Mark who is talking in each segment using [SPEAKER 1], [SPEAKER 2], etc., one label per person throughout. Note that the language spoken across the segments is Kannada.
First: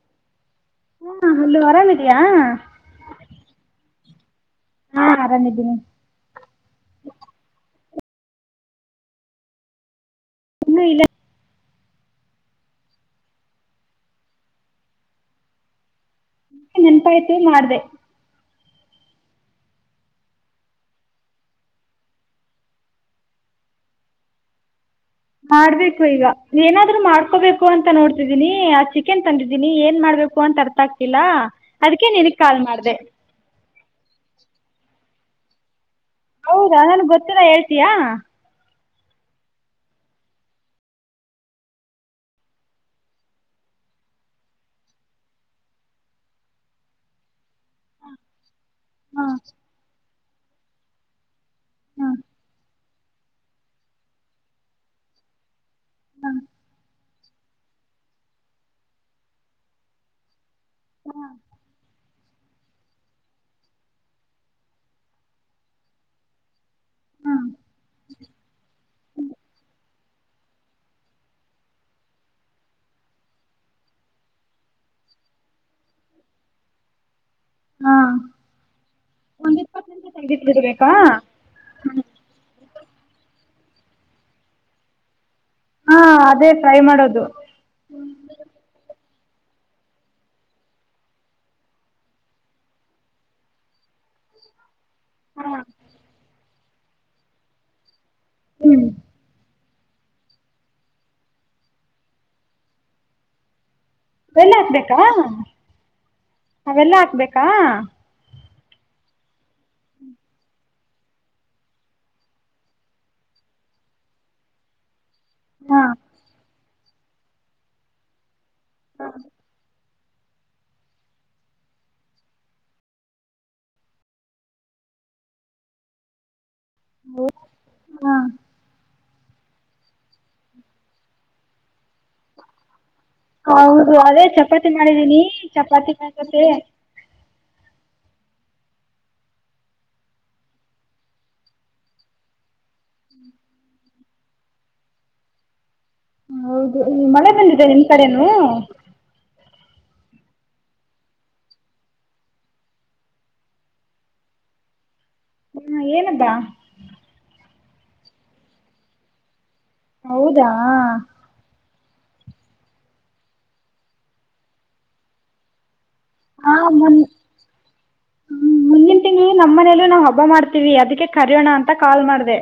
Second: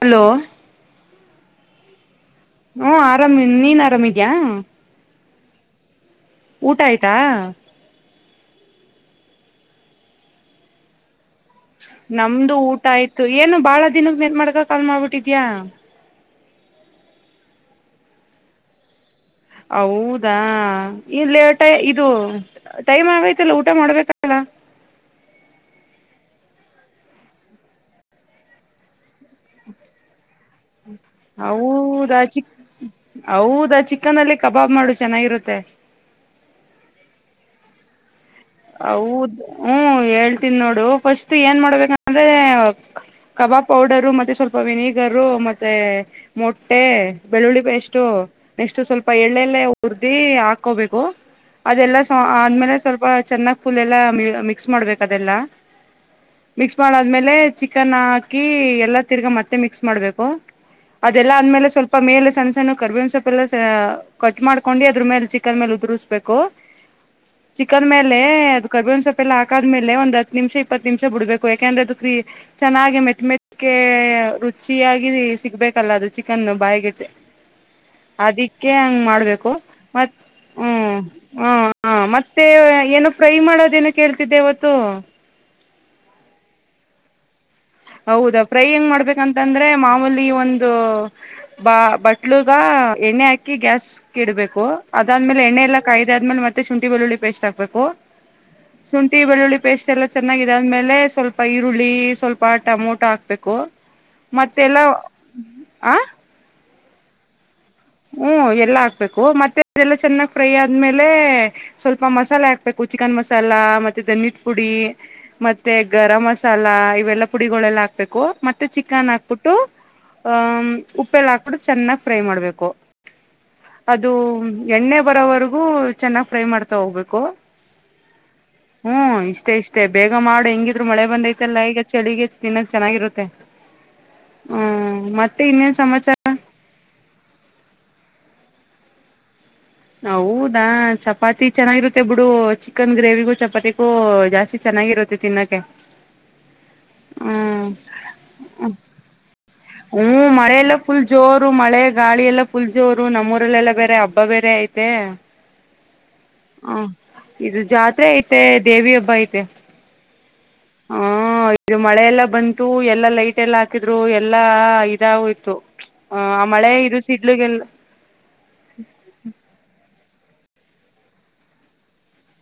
[SPEAKER 1] ಹಲೋ
[SPEAKER 2] ಹಾ ಹ ಆರಾಮಿದ್ದ
[SPEAKER 1] ಹ್ಮ ಆರಾಮ ನೀನ್ ಆರಾಮಿ ಆಾ
[SPEAKER 2] ಹಾ ಆರಾಮಿದ್ದೀನಿ
[SPEAKER 1] ಊಟ ಆಯ್ತಾ
[SPEAKER 2] ಇನ್ನೂ ಇಲ್ಲ
[SPEAKER 1] ನಮ್ದು ಊಟ ಆಯ್ತು ಏನು ಬಾಳ ದಿನದ ಮೇಲ್ ಮಾಡಾಕ ಕಾಲ್ ಮಾಡ್ಬಿಟ್ಟಿದ್ಯಾ
[SPEAKER 2] ನೆನ್ಪ ಐತಿ ಮಾಡ್ದ
[SPEAKER 1] ಹೌದಾ ಇಲ್ಲೇಟ ಇದು ಟೈಮ್ ಆಗೈತಲ್ಲ ಊಟ ಮಾಡ್ಬೇಕಲ್ಲ
[SPEAKER 2] ಮಾಡ್ಬೇಕು ಈಗ ಏನಾದ್ರು ಮಾಡ್ಕೋಬೇಕು ಅಂತ ನೋಡ್ತಿದ್ದೀನಿ ಆ ಚಿಕೆನ್ ತಂದಿದ್ದೀನಿ ಏನ್ ಮಾಡ್ಬೇಕು
[SPEAKER 1] ಹದಾ ಚಿ
[SPEAKER 2] ಕಾಲ್ ಮಾಡಿದೆ
[SPEAKER 1] ಹೌದಾ ಚಿಿಕನ್ಲ್ಲಿೇ ಕಬಾಬ್ ಮಾಡ ಚೆನ್ನಾಗಿರುತ್ತೆ
[SPEAKER 2] ಹೌದಾ ನನ್ಗ್ ಗೊತ್ತಿಲ್ಲ ಹೇಳ್ತಯಾ
[SPEAKER 1] ಹೌದ ಹ್ಮ ಹೇಳ್ತೀನ್ಿ ನೋಡು ಫಸ್ಟ್ ಏನ್ ಮಾಡ್ಬೇಕಂದ್ರೆ ಕಬಾಬ್ ಪೌಡರು ಮತ್ತೆ ಸ್ವಲ್ಪ ವಿನಿಗರು ಮತ್ತೆ ಮೊಟ್ಟೆ ಬೆಳ್ಳುಳ್ಳಿ ಎಷ್ಟು ನೆಕ್ಸ್ಟ್ ಸ್ವಲ್ಪ
[SPEAKER 2] ಹಾಂ
[SPEAKER 1] ಎಳ್ಳೆಲ್ಲೇ ಉ [unintelligible] ಅದೇ ಹಾಕೋಬೇಕು ಅದೆಲ್ಲ
[SPEAKER 2] ಹಾಂ
[SPEAKER 1] ಆದ್ಮೇಲೆ ಸ್ವಲ್ಪ ಬ [unintelligible] ಚೆನ್ನಾಗಿ ಫುಲ್ ಎಲ್ಲ ಮಿಕ್ಸ್ ಮಾಡ್ಬೇಕು ಅದೆಲ್ಲ
[SPEAKER 2] ಹಾಂ
[SPEAKER 1] ಮಿಕ್ಸ್ ಮಾಡಾದ್ಮೇಲೆ ಚಿಕನ್ ಹಾಕಿ ಎಲ್ಲಾ ತಿರ್ಗಾ ಮತ್ತೆ ಮಿಕ್ಸ್ ಮಾಡ್ಬೇಕು ಅದೆಲ್ಲಾ ಅಂದ್ಮೇಲೆ ಸ್ವಲ್ಪ ಮೇಲೆ ಸಣ್ಣ ಸಣ್ಣ ಕರ್ಬೇವ ಸೊಪ್ ಎಲ್ಲ ಕಟ್ ಮಾಡ್ಕೊಂಡು ಅದ್ರ ಮೇಲೆ ಚಿಕನ್ ಮೇಲೆ ಉದುಸ್್ಬೇಕು
[SPEAKER 2] ಹಾಂ
[SPEAKER 1] ಚಿಕನ್ ಮೇಲೆ ಇಪ್ಪತ್ತು ನಿಮಿಷ ಇಪ್ಪತ್ತು ನಿಮಿಷ ಬಿಡ್ಬೇಕು ಯಾಕೆಂದ್ರೆ ಅದು ಕ್ರ ಚೆನ್ನಾಗಿ ಮೆತ್ ಮೆತ್ಕ ರುಚಿಯಾಗಿ ಸಿಗ್ಬೇಕಲ್ಲ ಅದು ಚಿಕನ್ ಬಾಯ್ಿಗೆಟ್ಟ
[SPEAKER 2] ಹಾಂ
[SPEAKER 1] ಅದಿಕ್ಕೆ ಹಂಗ್ ಮಾಡ್ಬೇಕು
[SPEAKER 2] ಒಂದು ಇಪ್ಪತ್ತು
[SPEAKER 1] ಮ
[SPEAKER 2] ನಿಮಿಷ ತೆಗ್ದಿಟ್ಬಿಡ್ಬೇಕಾ
[SPEAKER 1] ಹ್ಮ್ ಹ ಹ ಮತ್ತೆ ಏನೋ ಫ್ರೈ ಮಾಡೋದ ೇನ ಕೇಳ್ತಿದ್ದೆ ಅವವತ್ತು
[SPEAKER 2] ಹಾ ಅದೇ ಟ್ರೈ ಮಾಡೋದು
[SPEAKER 1] ಹೌದಾ ಪ್ರೈ ಹೆಂಗ್ ಮಾಡ್ಬೇಕು ಯಾಂತಂದ್ರೆ ಮಾಮೂಲಿ ಒಂದು ಬ ಬಟ್ಲುಗ ಎಣ್ಣೆ ಹಾಕಿ ಗ್ಯಾಸ್ ಕ ಇಡ್ಬೇಕು ಅದಾದ್ಮೇಲೆ ಎಣ್ಣೆ ಎ ಕಾಯ್ದಾದ್ಮೇಲೆ ಮೆ ಮತ್ತ ಶುಂಠಿ ಬೆಳ್ಳ ಪೇಸ್ಟ್ ಹಕ್ಬೇಕು
[SPEAKER 2] ಹ್ಞೂ
[SPEAKER 1] ಶುಂಠಿ ಬೆಳ್ಳುಳ್ಳಿ ಪೇಸ್ಟ್ ಎಲ್ಲ ಚೆನ್ನಾಗಿದೆ ಅ್ಮೇಲೆ ಸ್ವಲ್ಪ ಈರುಳ್ಳಿ ಸ್ವಲ್ಪ ಪ್ಪ ಟಮೋಟೋ ಹಾಕ್ಬೇಕು
[SPEAKER 2] ಬೆಲ್ಲ
[SPEAKER 1] ಮತ್ತೆಲ್ಲ
[SPEAKER 2] ಹಾಕ್ಬೇಕಾ
[SPEAKER 1] ಆ
[SPEAKER 2] ಅವೆಲ್ಲಾ ಹಾಕ್ಬೇಕಾ
[SPEAKER 1] ಹ್ಮ್ ಎಲ್ಲಾ ಹಾಕ್ಬೇಕು ಮತ್ತೆ ಅದೆಲ್ಲ ಚೆನ್ನಾಗ್ ಫ್ರೈ ಆದ್ಮೇಲೆ ಸ್ವಲ್ಪ ಮಸಾಲೆ ಹಾಕ್ಬೇಕು ಚಿಕನ್ ಮಸಾಲ ಮತ್ತೆ ದಧನಿಟ್ ಪುಡಿ ಮತ್ತೆ
[SPEAKER 2] ಹಾಂ
[SPEAKER 1] ಗರಂ್ ಮಸಾಲ ಇವೆಲ್ಲಾ ಪುಡಿಗಳೆಲ್ಲ ಹಾಕ್ಬೇಕು ಮೆ ಮೆ ಚಿಕನ್ ಹಾಕ್ಬಿಟ್ಟು ಆಹ ಉಪ್ಪೆಲ್ಲ ಹಾಕ್ಬಿಟ್ಟು ಚೆನ್ನಾಗ್ ಫ್ರೈ ಮಾಡ್ಬೇಕು ಅದು ಎಣ್ಣೆ ಬರೋವರೆಗೂ ಚೆನ್ನಾಗ್ ಫ್ರೈ ಮಾಡ್ತ ತಗೋಗ್ಬೇಕು
[SPEAKER 2] ಹಾಂ
[SPEAKER 1] ಹ್ಮ್ ಇಷ್ಟೇ ಇಷ್ಟೇ ಬೇಗ ಮಾಡು ಹೆಂಗಿದ್ರು ಮಳೆ ಬಂದೈತೆಲ್ಲಾ ಈಗ ಚಳಿಗೆ ತಿನ್ನಕ್ ಚೆನ್ನಾಗಿರುತ್ತೆ
[SPEAKER 2] ಹೌದು ಅದೇ ಚಪಾತಿ
[SPEAKER 1] ಹ್ಮ್
[SPEAKER 2] ಮಾಡಿದೀನಿ
[SPEAKER 1] ಮತ್ತೆ ಇನ್ನೇನ್
[SPEAKER 2] ಚಪಾತಿ
[SPEAKER 1] ಸಮಾಚಾರ
[SPEAKER 2] ಕಕತ್ತೆ
[SPEAKER 1] ಹೌದಾ ಚಪಾತಿ ಚೆನ್ನಾಗಿರುತ್ತೆ ಬಿಡು ಚಿಕನ್ ಗ್ರೇವಿಗೂ ಚಪಾತಿಗೂ ಜಾಸ್ತಿ ಚೆನ್ನಾಗಿರುತ್ತೆ ತಿನ್ನಕೆ
[SPEAKER 2] ಹೌದು ಮಳೆ ಬಂದಿದೆ ನಿಮ್ ಕಡೆನುೂ
[SPEAKER 1] ಹ್ಮ್ ಮಳೆಲ್ಲಾ ಫುಲ್ ಜೋರು ಮಳೆ ಗಾಳಿ ಎಲ್ಲಾ ಫುಲ್ ಜೋರು ನಮ್ಮೂಊರಲ್ಲೆಲ್ಲಾ ಬೇರೆ ಹಬ್ಬ ಬೇರೆ ಐತೆ
[SPEAKER 2] ಹಾ ಏನದಾ
[SPEAKER 1] ಹ ಇದು ಜಾತ್ರೆ ಐತೆ ದೇವಿ ಹಬ್ಬ ಐತೆ
[SPEAKER 2] ಹೌದಾ
[SPEAKER 1] ಹಾ ಇದು ಮಳೆಲ್ಲಾ ಬಂತು ಎಲ್ಲಾ ಲೈಟ್ ಎಲ್ಲಾ ಹಾಕಿದ್ರು ಎಲ್ಲಾ ಇದಾಗೋಯ್ತು ಹ ಆ
[SPEAKER 2] ಹಾಂ
[SPEAKER 1] ಮಳೆ
[SPEAKER 2] ಮುನ್
[SPEAKER 1] ಇರುಸ ಇಡ್ಲಿಗೆಲ್ಲ
[SPEAKER 2] ಮುಂದಿನ ತಿಂಗಳು ನಮ್ಮ ಮನೇಲೂ ನಾವು ಹಬ್ಬ ಮಾಡ್ತೀವಿ ಅದಕ್ಕೆ ಕರಯೋಣ ಅಂತ ಕಾಲ್ ಮಾಡ್ದ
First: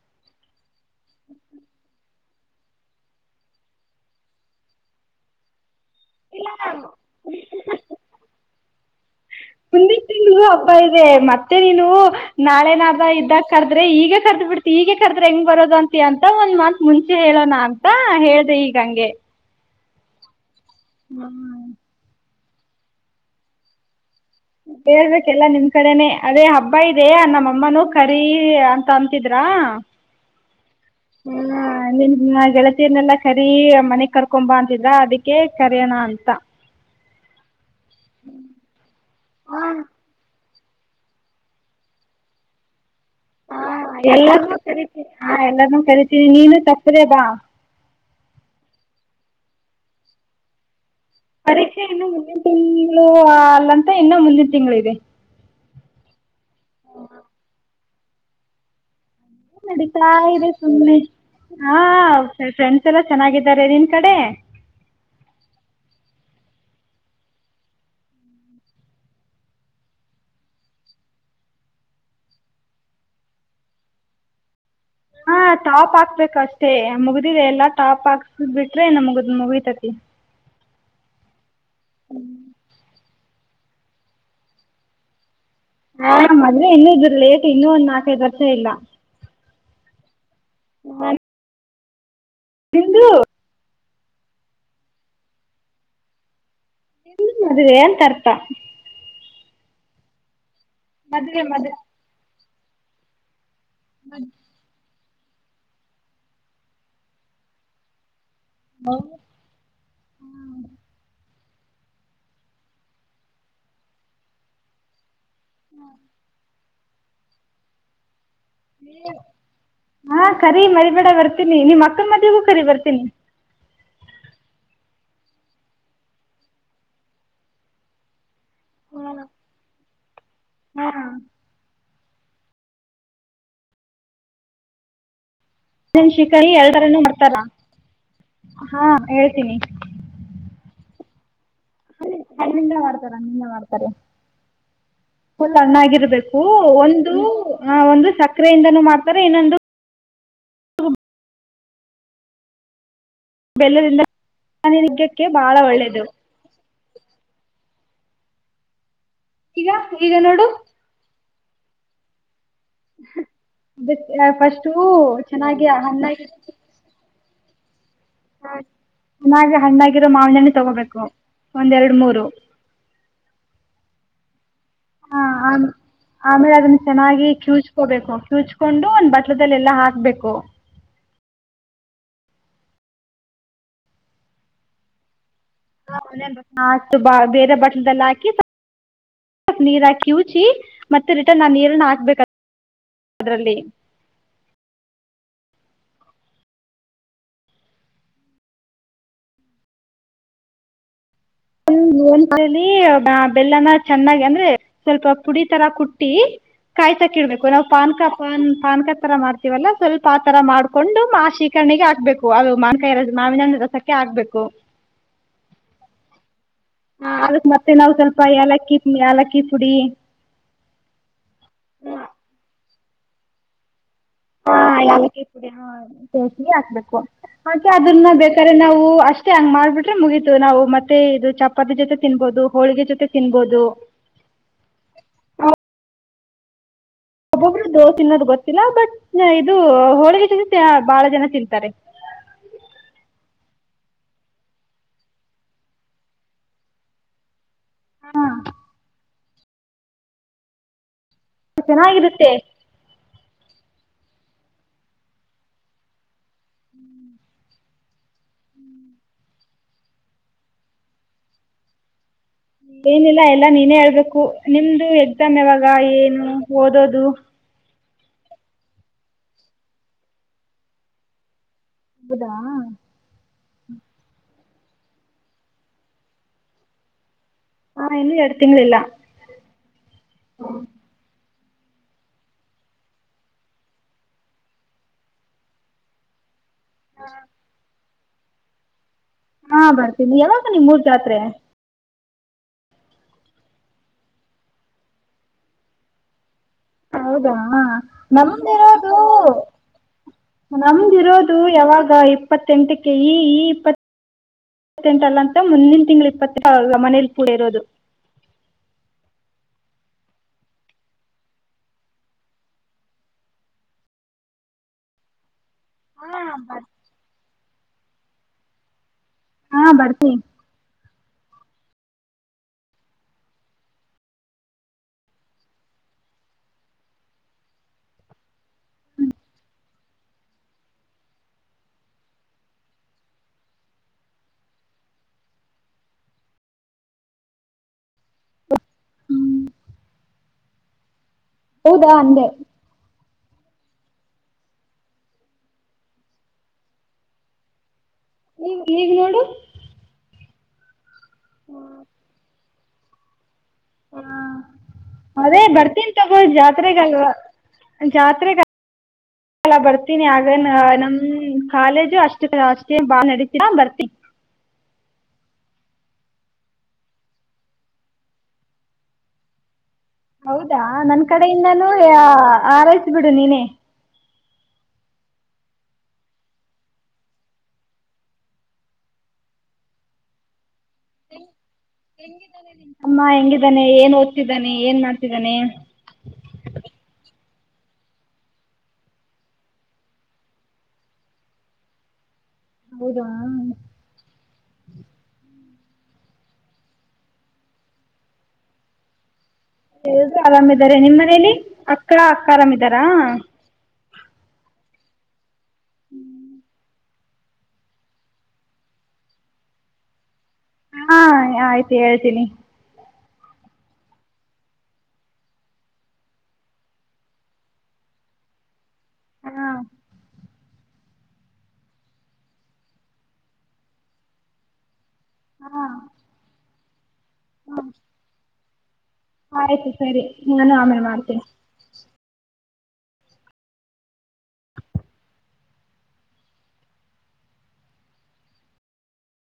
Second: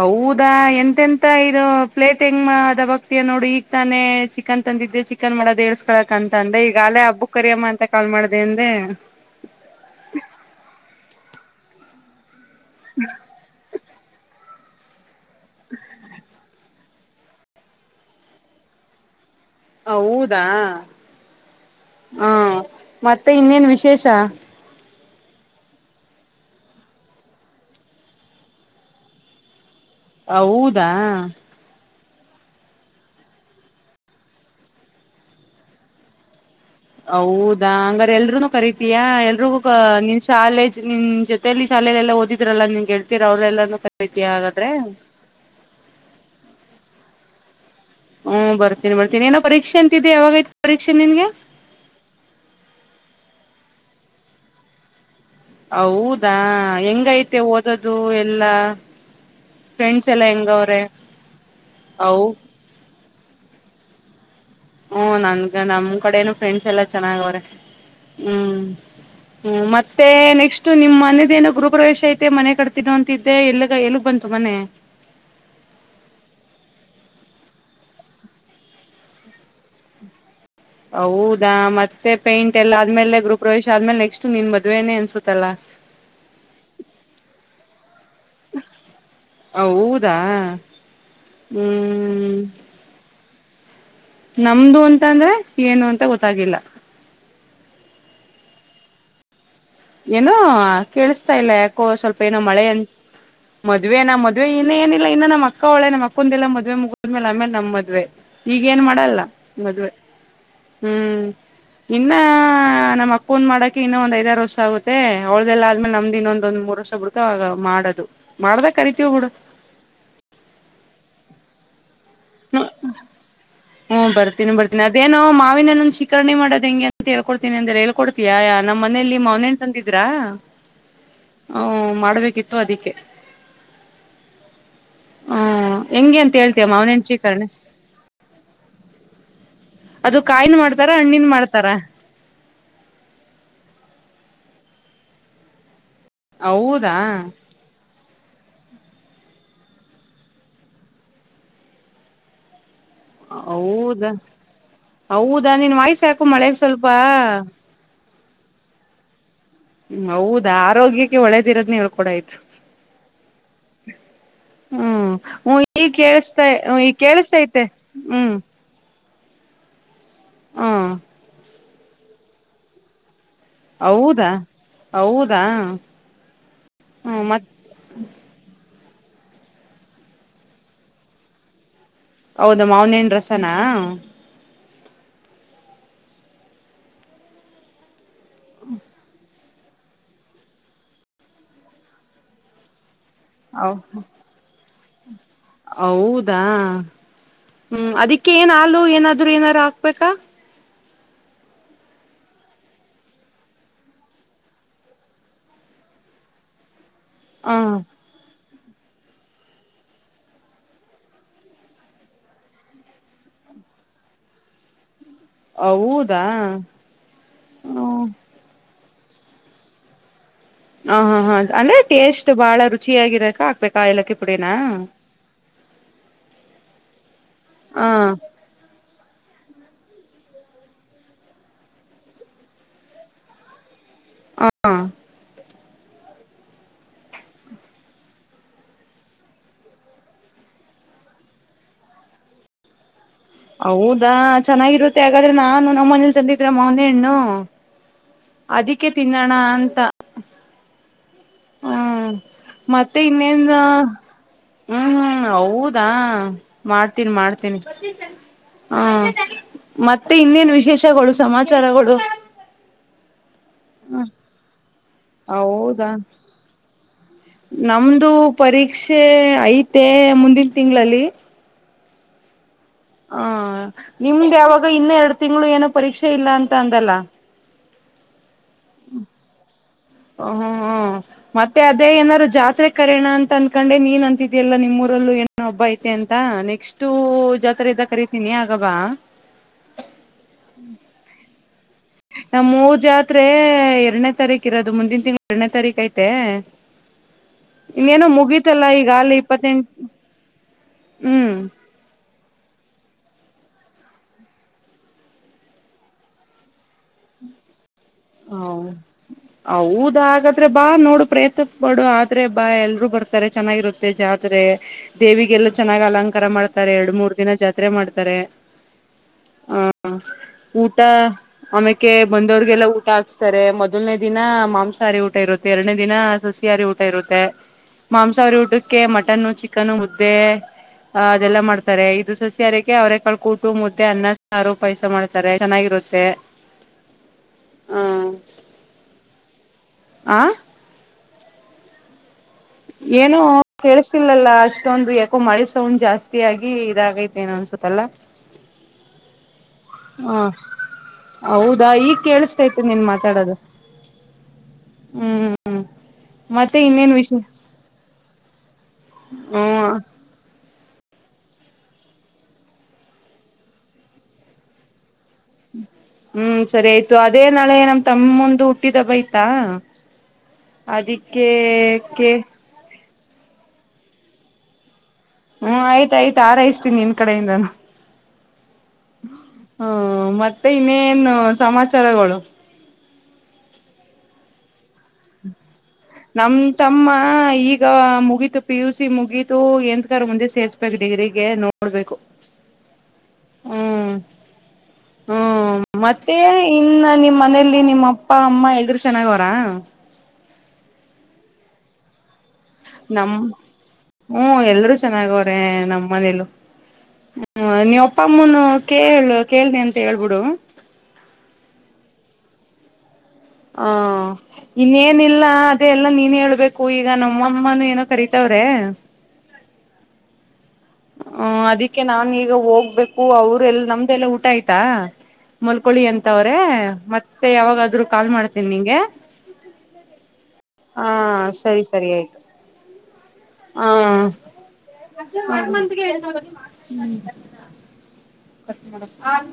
[SPEAKER 1] ಹೌದಾ ಎಂತೆಂತ ಇದು ಪ್ಲೇಟ್ ಹೆಂಗ್ ಅದ ಬಕ್ತಿಯ ನೋಡು ಈಗ ತಾನೆ ಚಿಕನ್ ತಂದಿದ್ದೆ ಚಿಕನ್ ಮಾಡೋದ ಹಕಳಕ ಅಂತ ಅಂದೆ ಈಗ ಅಲೇ ಹಬ್ಬುಕ್ ಕರಿಯಮ್ಮ ಅಂತ ಕಾ ಮಾಡ್ದ ಅಂದ್ರೆ
[SPEAKER 2] ಮುಂದಿನ ತಿಂಗಳು ಹಬ್ಬ ಇದೆ ಮತ್ತೆ ಮತ್ತೆ ನೀನು ನಾಳೆ ನಾದಡ ಇದ್ದಾಗ ದ ಈಗ ಕರದ ಬಿಡ್ತಿ ಈಗೆ ಕ್ರೆ ಹೆಂಗ್ ಬರೋದ ಅಂತ ಅಂತ ಒಂದ್ ಮಂತ್ ಮುಂಚೆ ಹೇಳೋಣ ಅಂತ ಹೇಳ್ದ ಈಗಂಗೆ
[SPEAKER 1] ಹ ಹೌದಾ ಹಾ ಮತ್ತೆ ಇನ್ನೇನ್ ವಿಶೇಷ
[SPEAKER 2] ಹೇಳ್ಬೇಕೆಲ್ಲಾ ನಿಮ್ ಕಡೆನೆ ಅದೇ ಹಬ್ಬ ಇದೆ ನಮ್ಮಮ್ಮನೂ ಕರಿೀ ಅಂತ ಅಂತಿದ್ರ
[SPEAKER 1] ಹೌದಾ
[SPEAKER 2] ನಿಮ ಗೆಳತೀರ್ನೆಲ್ಲ ಕರಿ ಮನೆಗ್ ಕರ್ಕೊಂಬ ಅಂತಿದ್ರ ಅದಕ್ಕೆ ಕರಯೋಣ ಅಂತ
[SPEAKER 1] ಹೌದದು ಹಂಗಾರ ಎಲ್ರುೂನು ಕರಿತಿಯಾ ಎಲ್ರಿಗೂ ನಿನ್ ಶಾಲೇಜ್ ನಿ್ ಜೊತಲಿ ಶಾಲೆಲ್ಲ ಓದಿದ್ರಲ್ಲಾ ನಿನ ಗೆಳತಿ
[SPEAKER 2] ಎ ಹ ಎಲ್ಲಾನ ಕರಿತೀನಿ ನೀನು ಸತ್್ರೆ ಬಾ
[SPEAKER 1] ಹ್ಮ್ ಬರ್ತೀನಿ ಬರತೀನಿ ಏನ ಪೀಕ್ಷೆ ಅಂತಿದೆ ಯಾಗ ಪರೀ
[SPEAKER 2] ಪರೀಕ್ಷೆ ಇನ್ನು ಮುಂದಿನ ತಿಂಗಳು ಅಲ್ಲ ಇನ್ನ ಮುಂದಿನ ತಿಂಗಳದೆ
[SPEAKER 1] ಹೌದಾ ಹೆಂಗೈತೆ ಓದೋದು ಎಲ್ಲಾ ಫ್ರೆಂಡ್ಸ್
[SPEAKER 2] ನಡೀತಾ
[SPEAKER 1] ಎಲ್ಲಾ
[SPEAKER 2] ಇದೆ
[SPEAKER 1] ಹೆಂಗವ್ರೆ
[SPEAKER 2] ಸುಮ್ಮನೆ ಹ
[SPEAKER 1] ಹೌ
[SPEAKER 2] ಫ್ರೆಂಡ್ಸ್ ಎಲ್ಲ ಚೆನ್ನಾಗಿದ್ದಾರೆ ನೀನ್ ಕಡೆ
[SPEAKER 1] ಹಓ ನನ್ಗ ನಮ್ ಕಡೆ ನು ಫ್ರೆಂಡ್ಸ್ ಎಲ್ಲಾ ಚೆನ್ನಾಗ ಅವ್ರೆ ಹ್ಮ್ ಹ್ಮ್ ಮತ್ತೆ ನೆಕ್ಸ್ಟ್ ನಿಮ್ ಮನದೇನೋ ಗೃರುಪ್ರವೇಶ ಐತೆ ಮನೆ ಕಟ್ತನೋ ಅಂತಿದ್ದೆ ಎಲ್ಗ ಎಲ್ಗ್ ಬಂತು ಮನೆ
[SPEAKER 2] ಹಾ ಟಾಪ್ ಹಾಕ್ಬೇಕು ಅಷ್ಟೇ ಮುಗ್ದಿದೆ ಎಲ್ಲಾ ಟಾಪ್ ಹಾಕ್ಸ್ ಬಿಟ್ರೆ ನ ಮುಗಿದ ಮುಗಿತತಿ
[SPEAKER 1] ಹ ಮತ್ತೆ ಪೇಂಟ್ ಎಲ್ಲ ಆದ್ಮೇಲೆ ರು ಪ್ರವೇಶ ಆದ್ಮೇಲೆೆಕ್ಸ್ಟ್ ನಿನ್ ಮದ್ೆನೆ ಅನ್ಸುತ್ತೆ
[SPEAKER 2] ಆ್ರೆ ಇನ್ನುೂ ಇದ್ರ ಲೇಟ್ ಇನ್ನುೂ ಒಂದ್ ನಾಲ್ಕೈದ ವರ್ಷ ಇಲ್ಲ
[SPEAKER 1] ಹ ಹಊದಾ ಹ್ಮ್ ಹ್ಮ್
[SPEAKER 2] ಹಂದು
[SPEAKER 1] ನಮ್ದು ಅಂತ ಅಂದ್ರೆ ಏನು ಅಂತ ಗೊತ್ತಾಗಿಲ್ಲ
[SPEAKER 2] ಇಲ್ಲ ಅದ ವನ್ ತರತಾ
[SPEAKER 1] ಏನೋ ಕೇಳಿಸ್ತಾ ಇಲ್ಲ ಯಕೋ ಸ್ವಲ್ಪ ಮಳೆ ಅಂತ ಮದ್ವೆನಾ ಮದ್ವೆೆ ಇನ್ನ ಏ ಇಲ್ಲ ಇನ್ನುೂ ನಮ್ಮ ಅಕ್ಕ ಒಳ್ಳೆ ನಮ್ಮ ಅಕ್ಕಂದ ಎಲ್ಲ ಮದ್ವೆ ಮುಗಿದ್ಮೇಲೆ ಆಮೇಲೆ ನಮ್ಮ ಮದ್ವೆ ಈಗ ಏನ್ ಮಾಡಲ್ಲ ಮದ್ುವವೆ ಹ್ಮ್ ಇನ್ನ ನಮ್ಮ್ ಅಕ್ಕ ಒಂದ್ ಮಾಡಕ ಇನ್ನ ಒಂದ್ ಐದಾರು ವರ್ಷ ಸೌತೆ ಅವೌ್ದದೆಲ್ಲ ಅಲ್್ಮೆ ನಮ್ದ ಇನ್ ಒಂದೊಂದ್ ಮೂರು ವಷ ಬುಡ್ಕ ಆ ಮಾಡದು
[SPEAKER 2] ಹಾ ಕರಿೀ ಮರಿಬೇಡ ಬರ್ತ ನಿಮ್ಮ ಮ ಹುಖರಿ ಬರ್ತೀನಿ
[SPEAKER 1] ಹ್ಮ್ ಬರ್ತೀನಿ ಬರ್ತೀಿ ಅದೇೋ ಮಾವಿನಲ್ಲ ಒಂದು ಶಿಖರಣಿ ಮಾಡದ ಹೆಗೆ ಅಂತ ಹಳ್ಕೊಡ್ತಿನಿ ಅಂದೆ ಹೇಳ್ಕೊಡ್ತೀಯ ಯಾರ ನಮ್ಮ್ ಮನೆಯಲ್ಲಿ ಮನಂಂತಂದಿದ್ರ ಮಾಡಬೇಕಿತ್ತು ಅದಕ್ಕೆ
[SPEAKER 2] ನ್ ಶಿಕಾರಿ ಎಲ್ರನುೂ
[SPEAKER 1] ಮಾವನಹಣ್
[SPEAKER 2] ಮಾಡ್ತಾರ
[SPEAKER 1] ಶ್ರೀಕರ್ಣಿ
[SPEAKER 2] ಹಾ ಹೇಳ್ತೀನಿ
[SPEAKER 1] ಅದು ಕಾಯನ್ ಮಾಡ್ತಾರ ಹಣ್ಣಿನ ಮಾಡ್ತಾರ
[SPEAKER 2] ನಿಿಂದ ಮಾಡ್ತಾರ ನಿಿಂದ ಮಾಡ್ತಾರ ಫುಲ್ ಅನ್ನ ಆಗಿರ್ಬೇಕ ಬು
[SPEAKER 1] ಹೌದಾ
[SPEAKER 2] ಒಂದು ಒಂದು ಸ ಅಕ್ರೆಯಿಂದನೂ ಮಾಡ್ತಾರೆ ಏನೊಂದು ಬೆಲ್ಲದಿಂದ
[SPEAKER 1] ಹೌದಾ
[SPEAKER 2] ಆರೋಗ್ಯಕ್ಕೆ
[SPEAKER 1] ಹೌದಾ
[SPEAKER 2] ಭಾಳ
[SPEAKER 1] ನೀನ್ ವಾಯಸ್
[SPEAKER 2] ಒಳ್ಳೆಯದು
[SPEAKER 1] ಯಾಕು ಮಳೆೆಗೆ ಸ್ವಲ್ಪ ಪ್ಪಾ
[SPEAKER 2] ಈಗ ಈಗ ನೋಡು
[SPEAKER 1] ಹೌದಾ ಆರೋಗ್ಯಕ್ಕೆ ಈ ಒಳ್ಳೇದ ಇರೋ್ನೇಳ್ ಕಡ ಆ್ತು [unintelligible]
[SPEAKER 2] ಅದ ಫಸ್ಟು
[SPEAKER 1] ಹ್ಮ್ ಹ್ಮ
[SPEAKER 2] ಚೆನ್ನಾಗಿ ಹಣ
[SPEAKER 1] ಹ [unintelligible]
[SPEAKER 2] ಹಾ [unintelligible] ನ ಹಣ್ಣ [unintelligible] ಿರೋ ಮಾವನನೆ
[SPEAKER 1] ಹ
[SPEAKER 2] ತಗೋಬೇಕು [unintelligible] ಒಂದೆರಡು ಮೂರು
[SPEAKER 1] ಹೌದಾ
[SPEAKER 2] ಹ
[SPEAKER 1] ಹೌದಾ
[SPEAKER 2] ಆ ಆಮೇಲೆ ಅದನ್ನ
[SPEAKER 1] ಹ್ಮ
[SPEAKER 2] ಚೆನ್ನಾಗಿ
[SPEAKER 1] ಮತ್
[SPEAKER 2] ಕ್ಯೂಚ್ಕೋಬೇಕು ಕ್ಯೂಚ್ ಕೊಂಡು ಒಂದ್ ಬಟ್ಲಲ್ಲ ಎಲ್ಲಾ ಹಾಕ್ಬೇಕು.
[SPEAKER 1] ಹೌದ ಮಾವನೇಣ ರಸನಾ
[SPEAKER 2] ಹ ಮು ಬೇರೆ ಬಾಟ್ಲಿಗೆಲ್ಲಾ ಹಾಕಿ, ನೀರ್ ಹಾಕಿ ಕ್ಯೂಚಿ ಮತ್ತೆ ರಿಟರ್ನ್ ಆ ನೀರನ್ನ ಹಾಕ್ಬೇಕ.
[SPEAKER 1] ಹ ಹೌದಾ ಹ್ಮ್ ಅದಿಕ್ಕೆ ಏನ್ ಹಾಲು ಏನಾದ್ರು ಏನಾದ್ರು ಹಾಕ್ಬೇಕಾ?
[SPEAKER 2] ಬೆಲ್ಲನ ಚೆನ್ನಾಗಿ ಅಂದ್ರೆ ಸ್ವಲ್ಪ ಪುಡಿ ತರ ಕುಟ್ಟಿ ಕಾಯ್ಸಕಿಡ್ಬೇಕು ನಾವ್
[SPEAKER 1] ಹ
[SPEAKER 2] ಪಾನ್ ಕಾಪಾನ್ ಪಾನ್ಕ ತರ ಮಾಡ್ತೀವಲ್ಲ ಸ್ವಲ್ಪ ಆತರ ಮಾಡ್ಕೊಂಡು ಮಾ ಶೀಕರ್ಣಿಗೆ ಹಾಕ್ಬೇಕು ಅದು ಮಾನ್ಕಾಯಿ ರ ಮಾವಿನನ ರಸಕ್ಕೆ ಹಾಕ್ಬೇಕು.
[SPEAKER 1] ಹ ಹೌದಾ
[SPEAKER 2] ಯಲಕ್ಕಿ ಪುಡಿ.
[SPEAKER 1] ಹ ಹಾ ಹಾ ಅಂದ್ರೆ ಟೇಸ್ಟ್ ಬಾಳ ರುಚಿಯಾಗಿರಾಕ ಹಾಕ್ಬೇಕ
[SPEAKER 2] ಹಾಕ್ಬೇಕು,
[SPEAKER 1] ಹಾ
[SPEAKER 2] ಅದನ್ನ ಬೇಕಾದ್ರೆ ನಾವು ಅಷ್ಟ ಅಷ್ಟೆ ಹಂಗ್ ಮಾಡ್ಬಿಟ್ರೆ ಮುಗೀತು ನಾವು ಮತ್ತೆ ಇದು ಚಪಾತಿ ಜೊತೆ ತಿನ್ಬೋದು ಹೋಳಿಗೆ ಜೊತೆ ತಿನ್ಬೋದು.
[SPEAKER 1] ಹಾ
[SPEAKER 2] ಒಬ್ಬೊಬ್ರು ದೋಸ ತಿನ್ನೋದು ಗೊತ್ತಿಲ್ಲ ಬಟ್ ಇದು ಹೋಳಿಗೆ ಜೊತೆ ಬಾಳ ಜನ ತಿನ್ತಾರೆ.
[SPEAKER 1] ಹೌದಾ ಚೆನ್ನಾಗಿರುತ್ತೆ ಹಾಗಾದ್ರೆ ನಾನು ನಮ್ಮ ಮನೇಲಿ ತಂದಿದ್ರೆ ಮವೆನಹಣ್ಣು
[SPEAKER 2] ಹಾಂ
[SPEAKER 1] ಅದಿಕ್ಕೆ ತಿನ್ನೋಣ ಅಂತ ಹ್ಮ
[SPEAKER 2] ಚೆನ್ನಾಗಿರುತ್ತೆ
[SPEAKER 1] ಮತ್ತೆ ಇನ್ನೇಂದ ಹ್ಮ್ ಹ್ಮ್ ಹೌದಾ ಮಾಡ್ತೀನ್ ಮಾಡ್ತೇನಿ. ಹಾ ಮತ್ತೆ ಇನ್ನೇನ್ ವಿಶೇಷಗಳು, ಸಮಾಚಾರಗಳು?
[SPEAKER 2] ಏನಿಲ್ಲ ಎಲ್ಲ ನೀನೇ ಹೇಳ್ಬೇಕು ನಿಮ್ದು ಎಕ್ಸಾಮ್ ಯಾವಾಗ
[SPEAKER 1] ಹೌದಾ
[SPEAKER 2] ಏನು? ಓದೋದು?
[SPEAKER 1] ನಮ್ದು ಪರೀಕ್ಷೆ ಐತೆ ಮುಂದಿನ ತಿಂಗಳಲ್ಲಿ
[SPEAKER 2] ಹೌದಾ
[SPEAKER 1] ಹಾ ನಿಮ್ದ ಯಾವಾಗ? ಆಗ ಇನ್ನ ಎರಡು ತಿಂಗಳು ಏನೋ ಪರೀಕ್ಷೆ ಇಲ್ಲ ಅಂತ ಅಂದಲ್ಲ.
[SPEAKER 2] ಹಾ ಇನ್ನು ಎರಡ್ತಿ ತಿಂಗ್ಳಿಲ್ಲ.
[SPEAKER 1] ಹ ಹ್ಮ್ ಹ್ಮ್ ಮತ್ತೆ ಅದೇ ಏನಾರು ಜಾತ್ರೆ ಕರೆಯೋಣ ಅಂತ ಅಂದಕಂಡೆ, ನೀನ್ ಅಂತಿದಲ್ಲ ನಿಮ್ಮೂರಲ್ಲೂ ಏನೋ ಹಬ್ಬ ಐತೆ ಅಂತ ಅ. ಎಷ್ಟು ಜಾತ್ರೆ ಇದ ಕರಿತ ನಿನಿ ಆಗಬಾ
[SPEAKER 2] ಹಾ ಬರ್ತೀನಿ ಯಾವಾಗ ನಿಮ್ ಊರ್ ಜಾತ್ರೆ?
[SPEAKER 1] ನಮ್ಮ ಊರುಜಾತ್ರೆ ಎರಡನೇ ತಾರೀಕ ಇರೋದು, ಮುಂದಿನ ತಿಂಗಳು ಎರಡನೇ ತಾರೀಕ ಐತೆ.
[SPEAKER 2] ಹೌದಾ
[SPEAKER 1] ಇನ್ನೇನೋ ಮುಗೀತಲ್ಲ ಈಗ
[SPEAKER 2] ನಮ್ದಿರೋದು
[SPEAKER 1] ಅಲ್ಲಿ ಇಪ್ಪತ್ತೆಂಟ
[SPEAKER 2] ನಮ್ದಿರೋದು
[SPEAKER 1] ಹ್ಮ್
[SPEAKER 2] ಯಾವಾಗ ಇಪ್ಪತ್ತೆಂಟಕ್ಕೆ ಈ ಈ ಇಪ್ಪ ಇಪ್ಪತ್ತಂಟ ಅಲ್ಲ ಅಂತ ಮುಂದಿನ ತಿಂಗಳು ಇಪ್ಪತ್ತಂ ಮನೇಲಿ ಪೂಳ ಇರೋದು
[SPEAKER 1] ಹ ಹೌದ ಹಾಗಾದ್ರೆ ಬಾ ನೋಡು ಪ್ರಯತ್ನ ಪಡು ಆದ್ರೆ ಬಾ ಎಲ್ರೂ ಬರ್ತಾರೆ ಚೆನ್ನಾಗಿರುತ್ತೆ ಜಾತ್ರೆ ದೇವಿಗೆಲ್ಲ ಚೆನ್ನಾಗ್ ಅಲಂಕಾರ ಮಾಡ್ತಾರೆ ಎರಡು ಮೂರ್ ದಿನ ಜಾತ್ರೆ ಮಾಡ್ತಾರೆ
[SPEAKER 2] ಹಾ ಬರ್ತೀ
[SPEAKER 1] ಆಮ್ಯೇಕ ಬಂದವ್ರಗೆಲಾ ಊಟ ಹಾಕ್ಸ್ತಾರೆ ಮೊದಲನೇ ದಿನ ಮಾಂಸಾಹಾರಿ ಊಟ ಇರುತ್ತೆ ಎರಡನೇ ದಿನ ಸಸಿಹಾರಿ ಊಟ ಇರುತ್ತೆ ಮಾಂಸಾಹಾರಿ ಊಟಕ್ಕೆ ಮಟನ್ ಚಿಕನ್ ಮುದ್ದೆ ಅ ಅದೆಲ್ಲಾ ಮಾಡ್ತಾರೆ ಇದು ಸಸಿಹಾರಕ್ಕೆ ಅವ್ರ ಕಕ ಟು ಮುದ್ದೆ ಅನ್ನ ಸಾರು ಪಾಯಸ ಮಾಡ್ತಾರೆ ಚೆನ್ನಾಗಿರುತ್ತೆ ಹಾ ಆ
[SPEAKER 2] ಹೌದಾ ಅಂದೆ
[SPEAKER 1] ಏನೋ ಕೇಳ್ತಿಿಲ್ಲಲ್ಲ ಅಷ್ಟೊಂದು ಯಾಕೋ ಮಳೆ ಸೌಂಡ್ ಜಾಸ್ತಿ ಆಗಿ ಇದಾಗೈತೆ ಏನ ಅನ್ಸುತ್ತಲ್ಲ
[SPEAKER 2] ನೀವ ನೀಗ್ ನೋಡು
[SPEAKER 1] ಹ್ಮ ಹೌದಾ ಈಗ ಕೇಳಸ ಆ್ತು ನೀನ್ ಮಾತಾಡೋದು
[SPEAKER 2] ಹಾ ಮದೆ
[SPEAKER 1] ಹ್ಮ್
[SPEAKER 2] ಬರ್ತೀನ್ಿ ತಗೊ
[SPEAKER 1] ಮತ್ತೆ ಇನ್ನೇನ್
[SPEAKER 2] ಜಾತ್ರೆಗಲ್ವಾ
[SPEAKER 1] ವಿಷಯ
[SPEAKER 2] ಜಾತ್ರೆಗ ಎಲ್ಲ
[SPEAKER 1] ಹ್ಮ್
[SPEAKER 2] ಬರ್ತೀನಿ ಆಗ ಆ ನಮ ಕಾಲೇಜು ಅಷ್ಟ ಅಷ್ಟೇ ಬಾ ನಡತ ಬರ್ತಿ
[SPEAKER 1] ಹ್ಮ್ ಸರಿ ಆಯ್ತು ಅದೇ ನಾಳೆ ನಮ ತಮ್ಮಂದು ಹುಟ್ಟಿದಬ್ಬ ಆಯ್ತಾ
[SPEAKER 2] ಹೌದಾ ನನ್ ಕಡೆಯಿಂದಾನು
[SPEAKER 1] ಕೆ
[SPEAKER 2] ಆರೈ ಬಿಡು ನೀನೇ
[SPEAKER 1] ಹ್ಮ್ ಆಯ್ತಾಯ್ತು ಆರ ಇಷ್ಟತೀನಿ ನಿನ್ ಕಡೆಯಿಂದಾನು ಹಾ ಮತ್ತೆ ಇನ್ನೇನು ಸಮಾಚಾರಗಳು.
[SPEAKER 2] ಅಮ್ಮ ಹೆಂಗಿದ್ದಾನೆ ಏನ್ ಿದ್ದಾನೆ
[SPEAKER 1] ನಮ ತಮ್ಮ ಈಗ ಮುಗೀತು ಪಿ ಯು ಸಿ ಮುಗಿತು ಎಂತ ಕ ಮುಂದೆ ಸೇರ್ಸ್ಬೇಕು ಡಿಗ್ರಿಗೆ ನೋಡ್ಬೇಕು
[SPEAKER 2] ಹೌದ
[SPEAKER 1] ಹ್ಮ್ ಹ್ಮ್ ಮತ್ತೆ ಇನ್ನ ನಿಮ್ಮ್ ಮನೇಲಿ ನಿಮ್ಮ್ ಅಪ್ಪ ಅಮ್ಮ ಎಲ್ರುೂ ಚೆನ್ನಾಗ್ ಹಾ
[SPEAKER 2] ಎಲ್ರು ಆರಾಮಿದ್ದಾರೆ ನಿಮ್ಮ ಮನೇಲಿ ಅಕ್ಕ ಆರಾಮಿದ್ದಾರಾ
[SPEAKER 1] ನಮ ಹ್ಮ ಎಲ್ರೂ ಚಾಗ ಅೆ ನಮ್ಮನೇಲು ಹ ನೀವ್ ಅಪ್ಪಮ್ಮನು ಕೇಳ ಕೇಳ್ದಿ ಅಂತ ಹೇಳ್ಬಿಡು
[SPEAKER 2] ಹಾ ಆಯ್ತು ಹೇಳ್ತೀನಿ
[SPEAKER 1] ಹ ಇನ್ನೇನಿಲ್ಲ ಅದೆಲ್ಲಾ ನೀನ್ ಹೇಳ್ಬೇಕು ಈಗ ನಮ್ಮಮ್ಮನೂ ಏನೋ ಕರತವ್ರೆ
[SPEAKER 2] ಹಾ
[SPEAKER 1] ಹ ಅದಿಕ್ಕೆ ನಾ ಈಗ ಹೋಗ್ಬೇಕು ಅವ್ರಲ್ಲ ನಮ್ದಲ್ಲಾ ಊಟ ಆಯ್ತಾ
[SPEAKER 2] ಹಾ
[SPEAKER 1] ಮಲ್ಕೋಳಿ ಅಂತವ್ರೆ ಮತ್ತೆ ಮತ್ತೆ ಯಾವಾಗಾದ್ರೂ ಕಾಲ್ ಮಾಡ್ ನಿಂಗೆ
[SPEAKER 2] ಆಯ್ತು ಸರಿ ನಾನು ಆಮೇಲೆ
[SPEAKER 1] ಹಾ
[SPEAKER 2] ಮಾಡ್ತೀನಿ
[SPEAKER 1] ಸರಿ ಸರಿ ಆಯ್ತು ಹಾ [inaudible] [unintelligible]